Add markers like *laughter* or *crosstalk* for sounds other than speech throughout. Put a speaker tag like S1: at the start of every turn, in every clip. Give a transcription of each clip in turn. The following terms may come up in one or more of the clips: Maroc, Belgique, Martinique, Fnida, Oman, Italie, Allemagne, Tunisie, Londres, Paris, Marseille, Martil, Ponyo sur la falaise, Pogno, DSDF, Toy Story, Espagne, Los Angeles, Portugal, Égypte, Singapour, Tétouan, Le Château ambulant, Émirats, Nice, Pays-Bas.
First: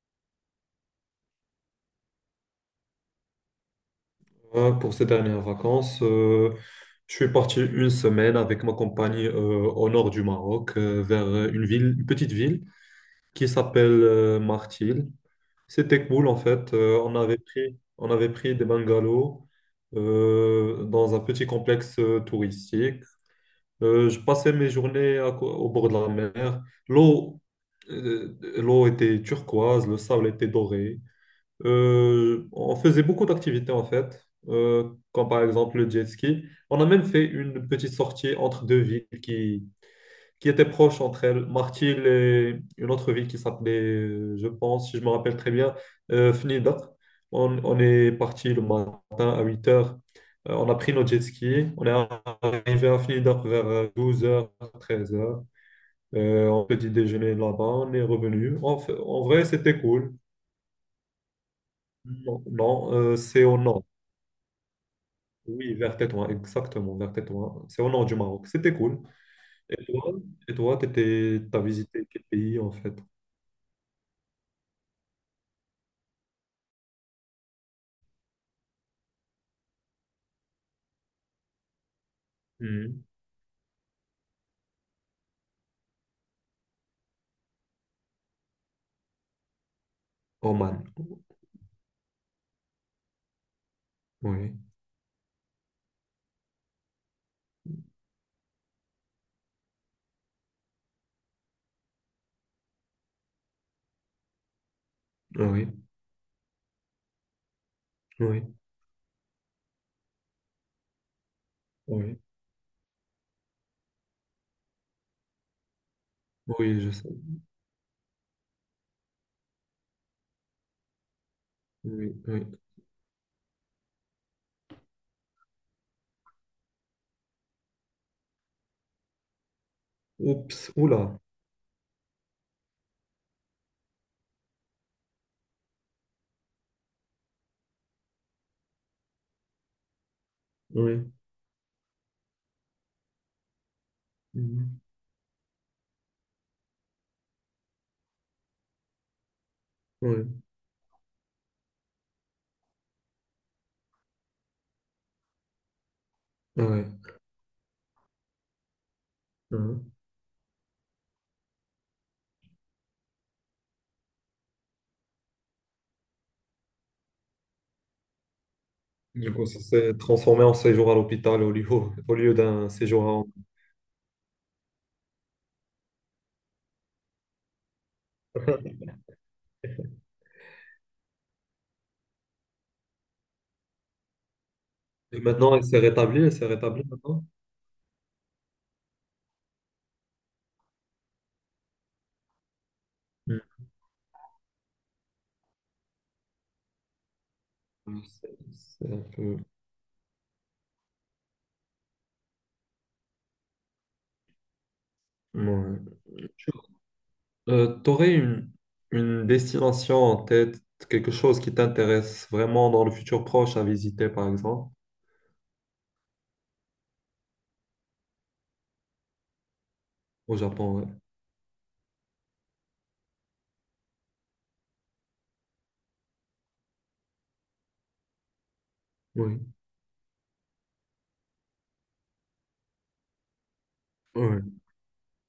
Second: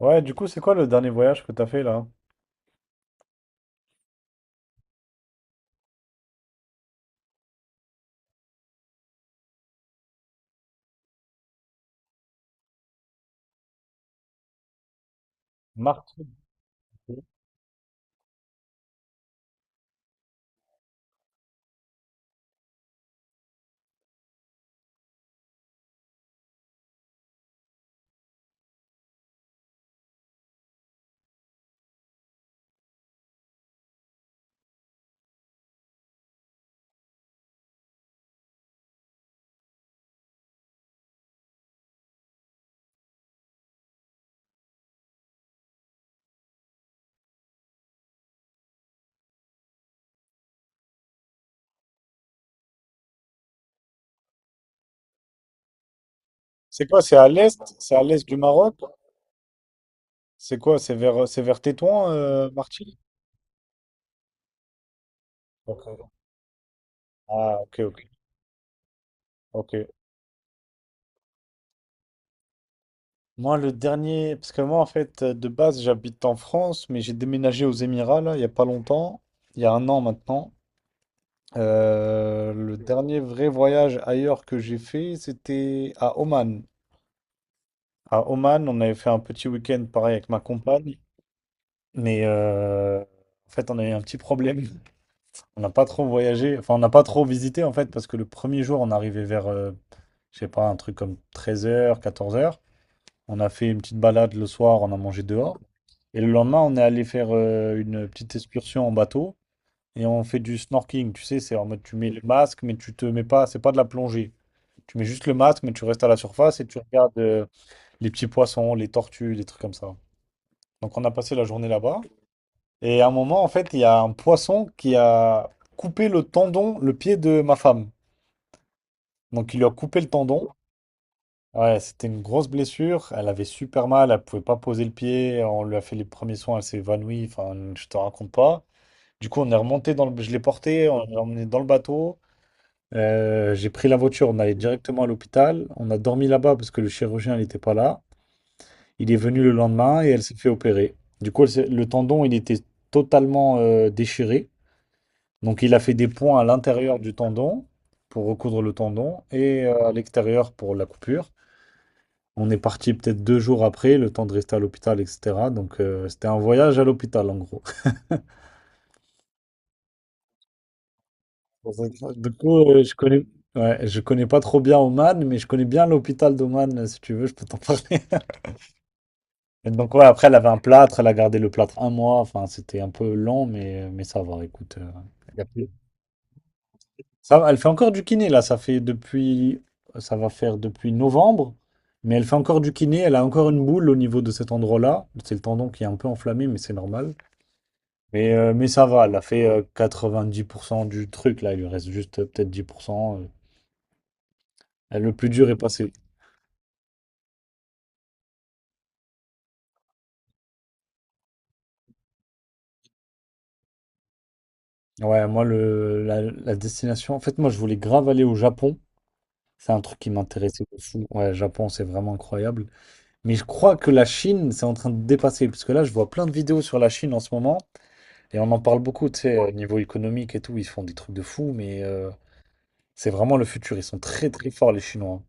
S1: Ouais, du coup, c'est quoi le dernier voyage que t'as fait là?
S2: Pour ces dernières vacances, je suis parti une semaine avec ma compagnie au nord du Maroc, vers une ville, une petite ville qui s'appelle Martil. C'était cool en
S1: Martinique.
S2: fait. On avait pris des bungalows dans un petit complexe touristique. Je passais mes journées au bord de la mer. L'eau, l'eau était turquoise, le sable était doré. On faisait beaucoup d'activités en fait, comme par exemple le jet ski. On a même fait une petite sortie entre deux villes qui étaient proches entre elles, Martil et une autre ville qui s'appelait, je pense, si je me rappelle très bien, Fnida. On est parti le matin à 8 heures. On a pris nos jet skis. On est arrivé à Fnida vers 12h, 13h. On a
S1: C'est
S2: petit
S1: quoi? C'est à
S2: déjeuner
S1: l'est?
S2: là-bas. On
S1: C'est à
S2: est
S1: l'est du
S2: revenu.
S1: Maroc?
S2: En vrai, c'était cool.
S1: C'est quoi? C'est vers Tétouan,
S2: Non, non,
S1: Martinique?
S2: c'est au nord. Oui, vers
S1: Ok.
S2: Tétouan, exactement, vers
S1: Ah,
S2: Tétouan.
S1: ok,
S2: C'est au
S1: ok,
S2: nord du Maroc. C'était cool.
S1: ok.
S2: Et toi, et toi, t'as visité quel pays en fait?
S1: Moi, le dernier, parce que moi, en fait, de base, j'habite en France, mais j'ai déménagé aux Émirats là, il y a pas longtemps, il y a un an maintenant. Le
S2: Mhm.
S1: dernier vrai voyage ailleurs que j'ai fait, c'était à Oman. À Oman, on avait fait un petit week-end pareil avec ma
S2: Oman.
S1: compagne, mais en fait, on a eu un petit
S2: Oui,
S1: problème. On n'a pas trop voyagé, enfin on n'a pas trop visité en fait, parce que le premier jour on arrivait vers, je sais pas, un truc comme 13 heures, 14 heures. On a fait une petite balade le soir, on a mangé dehors.
S2: oui,
S1: Et le lendemain on est allé faire une petite
S2: oui,
S1: excursion en bateau et on fait du snorkeling. Tu sais, c'est en mode tu mets
S2: oui,
S1: le masque mais tu te mets pas, c'est pas de la plongée. Tu mets juste le masque mais tu restes à la surface et tu
S2: oui, je sais.
S1: regardes les petits poissons, les tortues, des trucs comme ça. Donc on a passé la journée là-bas.
S2: Oui, oui.
S1: Et à un moment en fait il y a un poisson qui a coupé le tendon, le pied de ma femme. Donc il lui a coupé le tendon.
S2: Oups, oula.
S1: Ouais, c'était une grosse blessure. Elle avait super mal, elle pouvait pas poser le pied. On lui a fait les premiers soins, elle s'est évanouie. Enfin, je te raconte pas. Du coup, on est remonté dans le... Je l'ai porté, on
S2: Oui,
S1: l'a emmené dans le bateau. J'ai pris la voiture, on allait
S2: mhm.
S1: directement à l'hôpital. On a dormi là-bas parce que le chirurgien n'était pas là. Il est venu le lendemain et elle
S2: Oui,
S1: s'est fait opérer. Du coup, le tendon, il était totalement déchiré. Donc, il a fait des points à
S2: oui.
S1: l'intérieur du tendon pour recoudre le tendon et
S2: Mhm.
S1: à l'extérieur pour la coupure. On est parti peut-être 2 jours après, le temps de rester à l'hôpital, etc. Donc, c'était un voyage à l'hôpital, en gros. *laughs*
S2: Du coup, ça s'est transformé en séjour à l'hôpital au
S1: Du
S2: lieu
S1: coup,
S2: d'un séjour
S1: ouais, je connais pas trop bien Oman, mais je connais bien l'hôpital d'Oman, si tu veux, je peux t'en *laughs* parler.
S2: à... *laughs*
S1: Et donc, ouais, après, elle avait un plâtre, elle a gardé le plâtre un mois. Enfin, c'était un peu lent, mais ça va, écoute.
S2: Et
S1: Y a
S2: maintenant,
S1: plus-
S2: elle s'est rétablie maintenant.
S1: ça va, elle fait encore du kiné, là. Ça va faire depuis novembre, mais elle fait encore du kiné. Elle a encore une boule au niveau de cet endroit-là. C'est le tendon qui est un peu enflammé, mais c'est normal.
S2: Mhm.
S1: Mais,
S2: C'est
S1: euh, mais ça
S2: c'est un
S1: va, elle a
S2: peu...
S1: fait 90% du truc, là, il lui reste juste peut-être 10%. Le plus dur est passé.
S2: Ouais. T'aurais une destination en tête, quelque chose qui t'intéresse vraiment dans le futur proche à visiter, par exemple,
S1: Ouais, moi, la destination, en fait, moi, je voulais grave aller au Japon. C'est un truc qui
S2: au
S1: m'intéressait
S2: Japon,
S1: de
S2: ouais.
S1: fou. Ouais, Japon, c'est vraiment incroyable. Mais je crois que la Chine, c'est en train de dépasser, parce que là, je vois plein de vidéos sur la Chine en ce moment, et on en parle beaucoup, tu sais,
S2: Oui,
S1: au niveau économique et tout, ils font des trucs de fou, mais c'est vraiment le futur. Ils sont très, très
S2: oui,
S1: forts, les Chinois.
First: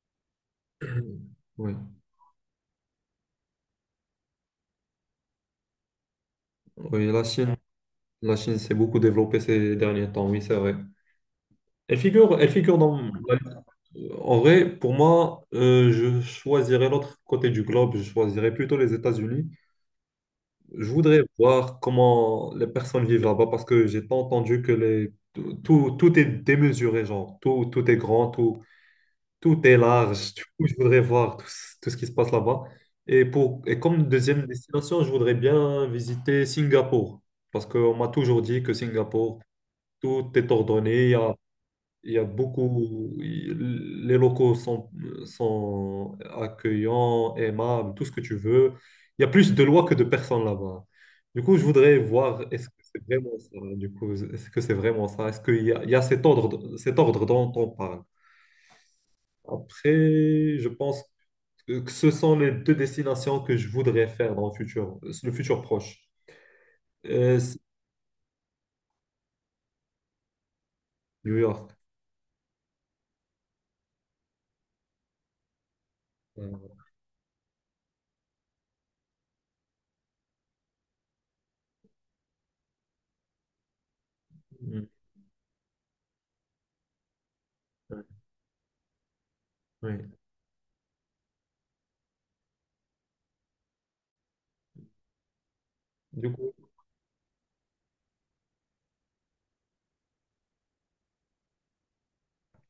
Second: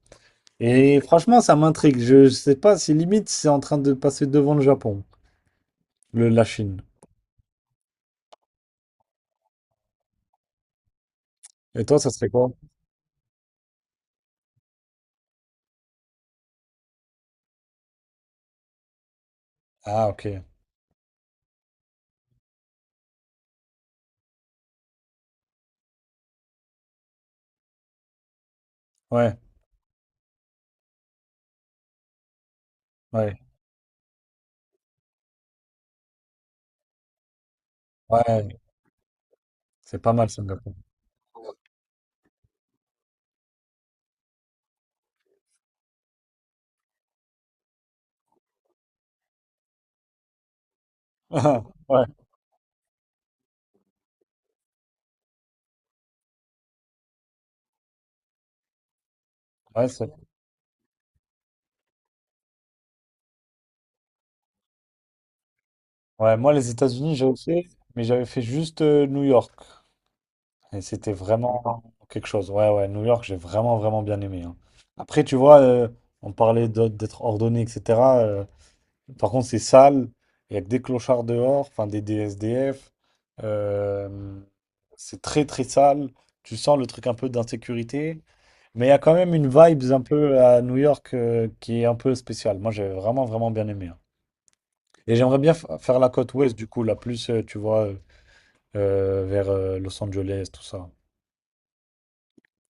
S1: Et franchement, ça
S2: oui.
S1: m'intrigue. Je sais pas si limite c'est en train de passer devant le Japon. La Chine.
S2: Oui, la Chine s'est beaucoup développée ces derniers temps, oui, c'est vrai.
S1: Et toi, ça serait
S2: Elle
S1: quoi?
S2: figure dans... En vrai, pour moi, je choisirais l'autre côté du globe, je choisirais plutôt les États-Unis.
S1: Ah, ok.
S2: Je voudrais voir comment les personnes vivent là-bas parce que j'ai pas entendu que les... Tout est démesuré, genre, tout est grand, tout...
S1: Ouais,
S2: Tout est large. Du coup, je voudrais voir ce tout ce qui se passe là-bas. Et,
S1: ouais,
S2: pour, et comme deuxième destination, je voudrais bien visiter Singapour. Parce qu'on m'a toujours
S1: ouais.
S2: dit que Singapour,
S1: C'est pas mal,
S2: tout est
S1: Singapour.
S2: ordonné. Il y a beaucoup. Les locaux sont accueillants, aimables, tout ce que tu veux. Il y a plus de lois que de personnes là-bas. Du coup, je
S1: *laughs*
S2: voudrais
S1: Ouais,
S2: voir est-ce que c'est vraiment ça. Du coup, est-ce que c'est vraiment ça? Est-ce qu'il y a cet ordre dont on parle?
S1: ouais,
S2: Après, je pense que ce sont les deux destinations que je voudrais faire dans le futur proche.
S1: Ouais, moi, les États-Unis, j'ai
S2: C'est
S1: aussi, mais j'avais fait juste New York. Et c'était
S2: New York.
S1: vraiment quelque chose. Ouais, ouais, New York, j'ai vraiment, vraiment bien aimé, hein. Après, tu vois, on
S2: Euh,
S1: parlait d'être ordonné, etc. Par contre, c'est sale. Il y a que des clochards dehors, enfin, des DSDF. euh,
S2: mm,
S1: c'est très, très sale. Tu sens le truc un peu
S2: ouais,
S1: d'insécurité. Mais il y a quand même une vibe un
S2: ouais.
S1: peu à New York qui est un peu spéciale. Moi, j'ai vraiment, vraiment bien aimé, hein. Et j'aimerais bien faire la
S2: Du
S1: côte
S2: coup,
S1: ouest, du coup, tu vois, vers Los Angeles, tout ça.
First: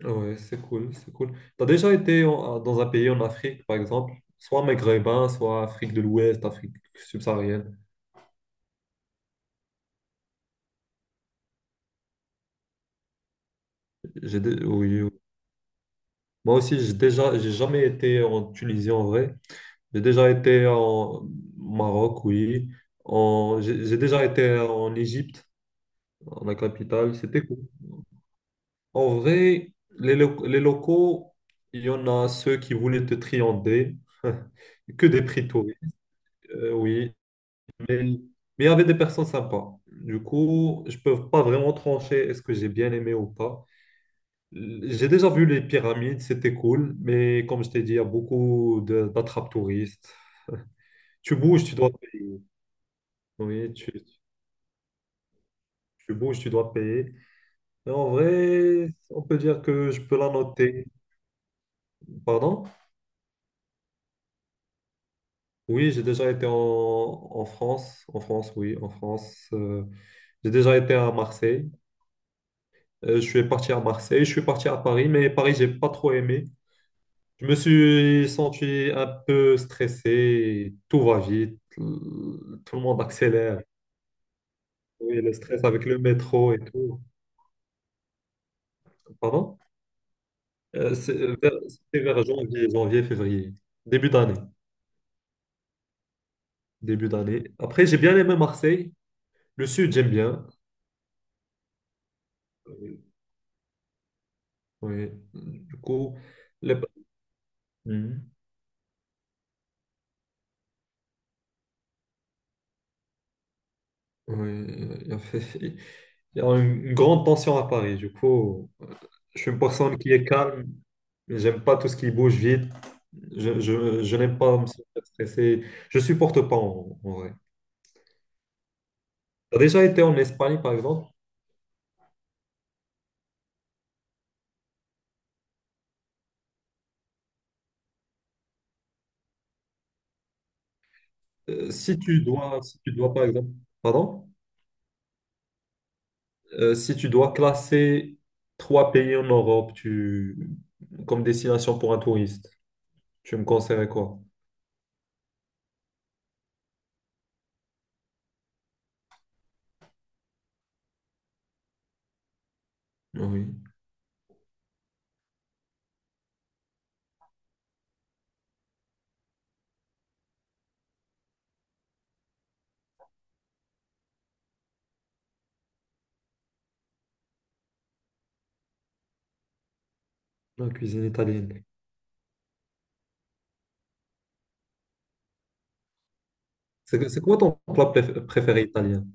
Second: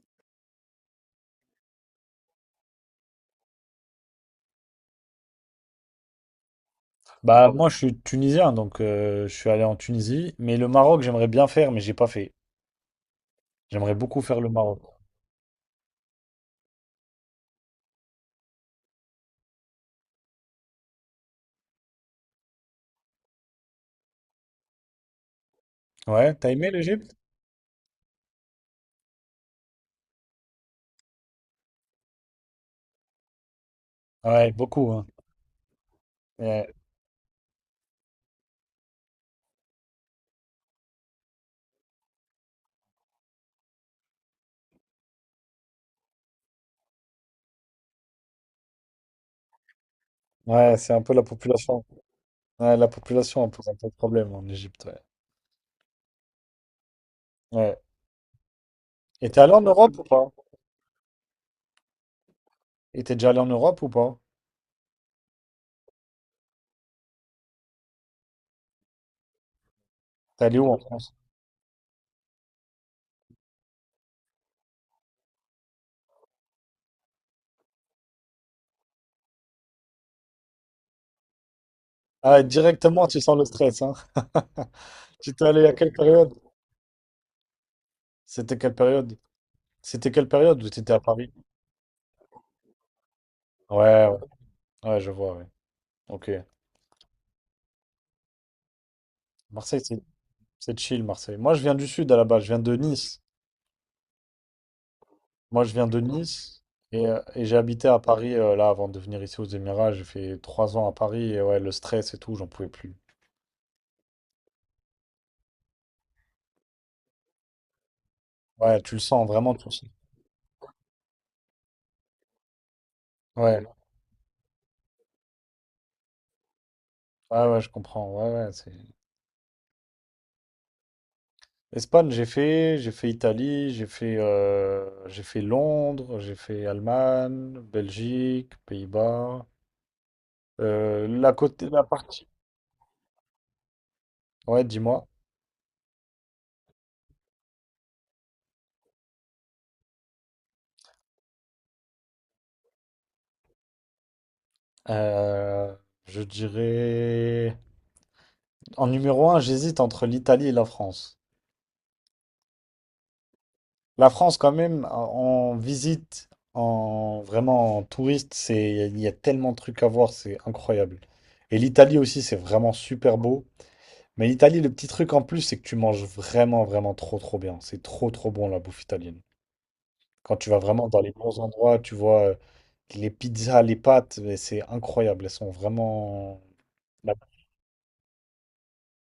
S2: ouais, c'est cool, c'est cool. T'as déjà été dans un pays en Afrique, par exemple, soit maghrébin, soit Afrique de l'Ouest, Afrique
S1: Bah, moi, je
S2: subsaharienne.
S1: suis tunisien, donc je suis allé en Tunisie. Mais le Maroc, j'aimerais bien faire, mais j'ai pas fait. J'aimerais beaucoup faire le Maroc.
S2: Oui, oui. Moi aussi, j'ai jamais été en Tunisie en vrai. J'ai déjà été en Maroc, oui. En... j'ai déjà été en Égypte,
S1: Ouais,
S2: en
S1: t'as
S2: la
S1: aimé l'Égypte?
S2: capitale. C'était cool. En vrai, les locaux, il y en a ceux qui voulaient te triander,
S1: Ouais, beaucoup,
S2: *laughs*
S1: hein.
S2: que des prix-touristes,
S1: Ouais,
S2: oui. Mais il y avait des personnes sympas. Du coup, je peux pas vraiment trancher est-ce que j'ai bien aimé ou pas. J'ai déjà vu les pyramides, c'était cool, mais comme je t'ai dit, il y a beaucoup d'attrape-touristes.
S1: ouais, c'est un peu la
S2: Tu bouges, tu
S1: population.
S2: dois payer.
S1: Ouais, la population pose
S2: Oui,
S1: un peu
S2: tu,
S1: de problème en Égypte, ouais.
S2: tu bouges, tu dois payer.
S1: Ouais.
S2: Et en vrai, on
S1: Et
S2: peut
S1: t'es allé en
S2: dire que
S1: Europe
S2: je
S1: ou
S2: peux
S1: pas?
S2: la noter. Pardon?
S1: Et t'es déjà allé en Europe ou pas?
S2: Oui, j'ai déjà été en France, oui, en France.
S1: T'es
S2: J'ai
S1: allé où
S2: déjà
S1: en
S2: été à
S1: France?
S2: Marseille. Je suis parti à Marseille, je suis parti à Paris, mais Paris, j'ai pas trop aimé. Je me suis senti un peu stressé, tout va vite,
S1: Ah,
S2: tout le monde
S1: directement, tu sens le
S2: accélère.
S1: stress, hein. *laughs*
S2: Oui,
S1: Tu
S2: le
S1: étais
S2: stress
S1: allé à
S2: avec
S1: quelle
S2: le
S1: période?
S2: métro et tout.
S1: C'était quelle période?
S2: Pardon?
S1: C'était quelle période où tu étais à Paris?
S2: C'était vers janvier, février,
S1: Ouais,
S2: début
S1: ouais,
S2: d'année,
S1: ouais, je vois, ouais. Ok.
S2: début d'année. Après, j'ai bien aimé Marseille. Le
S1: Marseille,
S2: sud,
S1: c'est
S2: j'aime bien.
S1: c'est chill, Marseille. Moi, je viens du sud à la base, je viens de
S2: Euh,
S1: Nice.
S2: Oui,
S1: Moi, je
S2: du
S1: viens de
S2: coup,
S1: Nice
S2: les...
S1: et j'ai habité à
S2: Mhm.
S1: Paris là avant de venir ici aux Émirats. J'ai fait 3 ans à Paris et ouais, le stress et tout, j'en pouvais plus.
S2: Oui, il y a *laughs* il y a une grande tension à Paris. Du coup,
S1: Ouais, tu le sens,
S2: je suis
S1: vraiment,
S2: une
S1: tu le sens.
S2: personne qui est calme. J'aime pas tout ce qui bouge vite. Je,
S1: Ouais,
S2: je, je n'aime pas me sentir stressé. Je supporte pas en vrai.
S1: ouais, ouais, je comprends. Ouais, ouais, c'est.
S2: Tu as déjà été en Espagne, par exemple?
S1: Espagne, j'ai fait Italie, j'ai fait Londres, j'ai fait Allemagne, Belgique, Pays-Bas. Euh, la côté, la partie.
S2: Si tu dois, par exemple, pardon?
S1: Ouais, dis-moi.
S2: Si tu dois classer 3 pays en Europe comme destination pour un touriste, tu me conseillerais quoi?
S1: Euh, je dirais en numéro un, j'hésite entre l'Italie et la France.
S2: Oui,
S1: La France, quand même, en visite, en vraiment en touriste, c'est il y a tellement de trucs à voir, c'est incroyable. Et l'Italie aussi, c'est vraiment super beau. Mais l'Italie, le petit truc en plus, c'est que tu manges vraiment, vraiment trop, trop bien. C'est trop, trop bon la bouffe italienne. Quand tu vas
S2: la
S1: vraiment dans
S2: cuisine
S1: les bons
S2: italienne.
S1: endroits, tu vois les pizzas, les pâtes, mais c'est incroyable. Elles sont vraiment.
S2: C'est
S1: la-
S2: c'est quoi ton plat préféré italien?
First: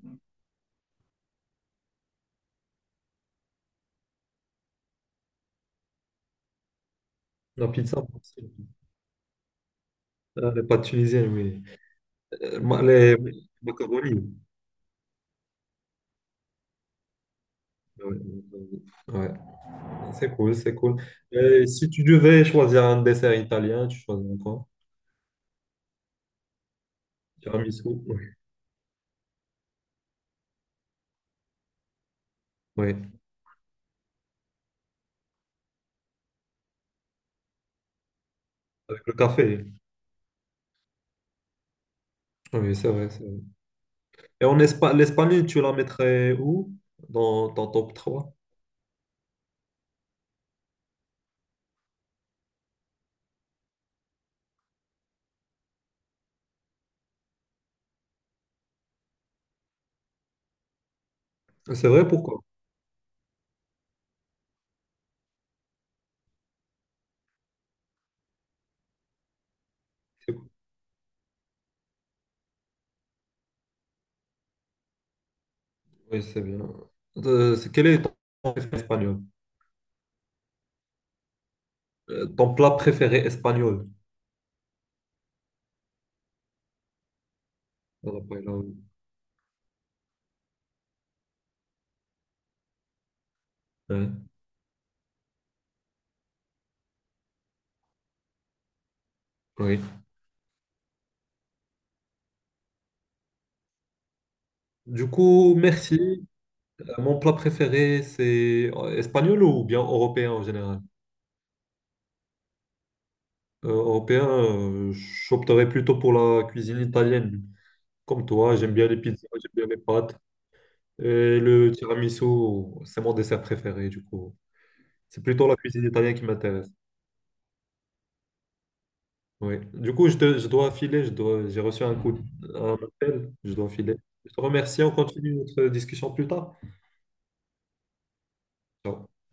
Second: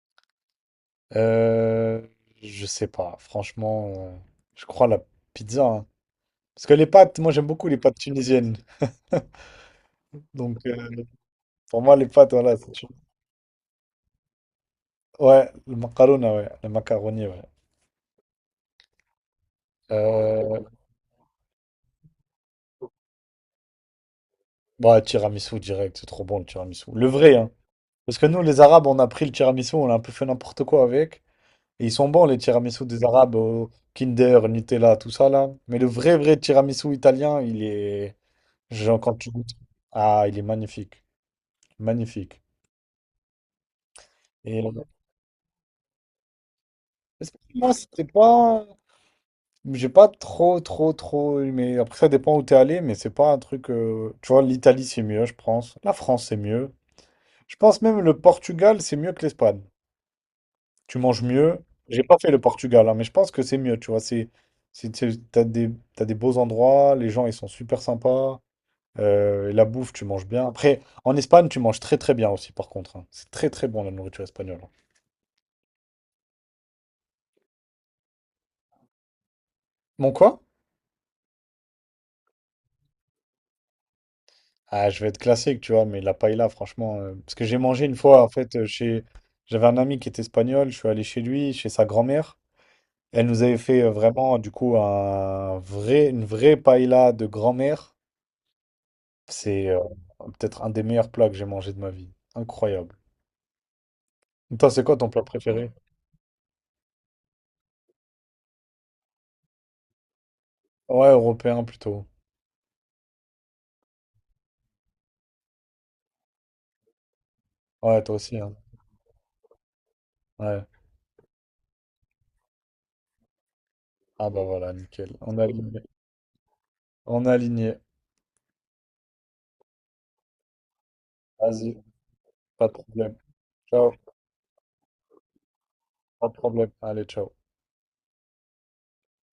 S1: Euh, je sais pas, franchement, je crois la pizza, hein. Parce que les pâtes, moi j'aime
S2: La
S1: beaucoup les pâtes
S2: pizza,
S1: tunisiennes. *laughs* Donc
S2: elle est pas tunisienne, oui.
S1: pour moi, les pâtes, voilà.
S2: Les macaronis.
S1: Ouais, le macaroni, ouais. Le macaroni, ouais.
S2: Ouais, ouais. Ouais. C'est cool,
S1: Euh,
S2: c'est cool. Et si tu devais choisir un dessert italien, tu choisirais quoi?
S1: ouais, tiramisu direct, c'est trop bon le tiramisu. Le vrai, hein.
S2: Tiramisu,
S1: Parce
S2: oui.
S1: que nous, les Arabes, on a pris le tiramisu, on a un peu fait n'importe quoi avec. Et ils sont bons, les tiramisu
S2: Oui,
S1: des Arabes, au Kinder, Nutella, tout ça là. Mais le vrai, vrai tiramisu italien, il est. Genre,
S2: avec le
S1: quand tu goûtes.
S2: café.
S1: Ah, il est magnifique. Magnifique.
S2: Ah, oui, c'est vrai, c'est vrai. Et en
S1: Et
S2: Espagne, l'Espagne, tu la mettrais où? Dans ton
S1: moi,
S2: top
S1: c'était
S2: trois.
S1: pas. J'ai pas trop, trop, trop aimé. Après, ça dépend où t'es allé, mais c'est pas un truc. Tu vois, l'Italie, c'est mieux, je pense. La France, c'est mieux. Je pense même le Portugal, c'est mieux que l'Espagne. Tu manges mieux.
S2: C'est
S1: J'ai
S2: vrai,
S1: pas fait le
S2: pourquoi?
S1: Portugal, hein, mais je pense que c'est mieux, tu vois. C'est, c'est- t'as des, t'as des beaux endroits, les gens, ils sont super sympas. Et la bouffe, tu manges
S2: C'est
S1: bien.
S2: cool.
S1: Après, en Espagne, tu manges très très bien aussi, par contre, hein. C'est très très bon la nourriture espagnole, hein.
S2: Oui, c'est bien. Quel est ton plat préféré espagnol?
S1: Mon quoi?
S2: Ton plat préféré espagnol?
S1: Ah, je vais être classique, tu vois, mais la paella, franchement, parce que j'ai mangé une
S2: Voilà,
S1: fois, en
S2: voilà,
S1: fait,
S2: oui.
S1: j'avais un ami qui était espagnol, je suis allé chez lui, chez sa grand-mère. Elle nous avait fait
S2: Ouais,
S1: vraiment, du coup, une vraie paella de grand-mère. C'est
S2: oui.
S1: peut-être un des meilleurs plats que j'ai mangé de ma vie. Incroyable. Toi, c'est quoi
S2: Du
S1: ton plat
S2: coup,
S1: préféré?
S2: merci. Mon plat préféré, c'est espagnol ou bien européen en général?
S1: Ouais, européen plutôt.
S2: Européen, j'opterais plutôt pour la cuisine italienne.
S1: Ouais, toi
S2: Comme
S1: aussi, hein.
S2: toi, j'aime bien les pizzas, j'aime bien les pâtes.
S1: Ouais.
S2: Et le tiramisu, c'est mon dessert préféré, du
S1: Ah
S2: coup.
S1: bah voilà, nickel.
S2: C'est
S1: On est
S2: plutôt la
S1: aligné.
S2: cuisine italienne qui m'intéresse.
S1: On est aligné.
S2: Oui. Du coup, je dois filer, j'ai
S1: Vas-y,
S2: reçu
S1: pas de
S2: un
S1: problème.
S2: appel, je dois
S1: Ciao,
S2: filer. Je te remercie, on continue notre discussion plus
S1: pas de
S2: tard.
S1: problème. Allez, ciao.
S2: Ciao.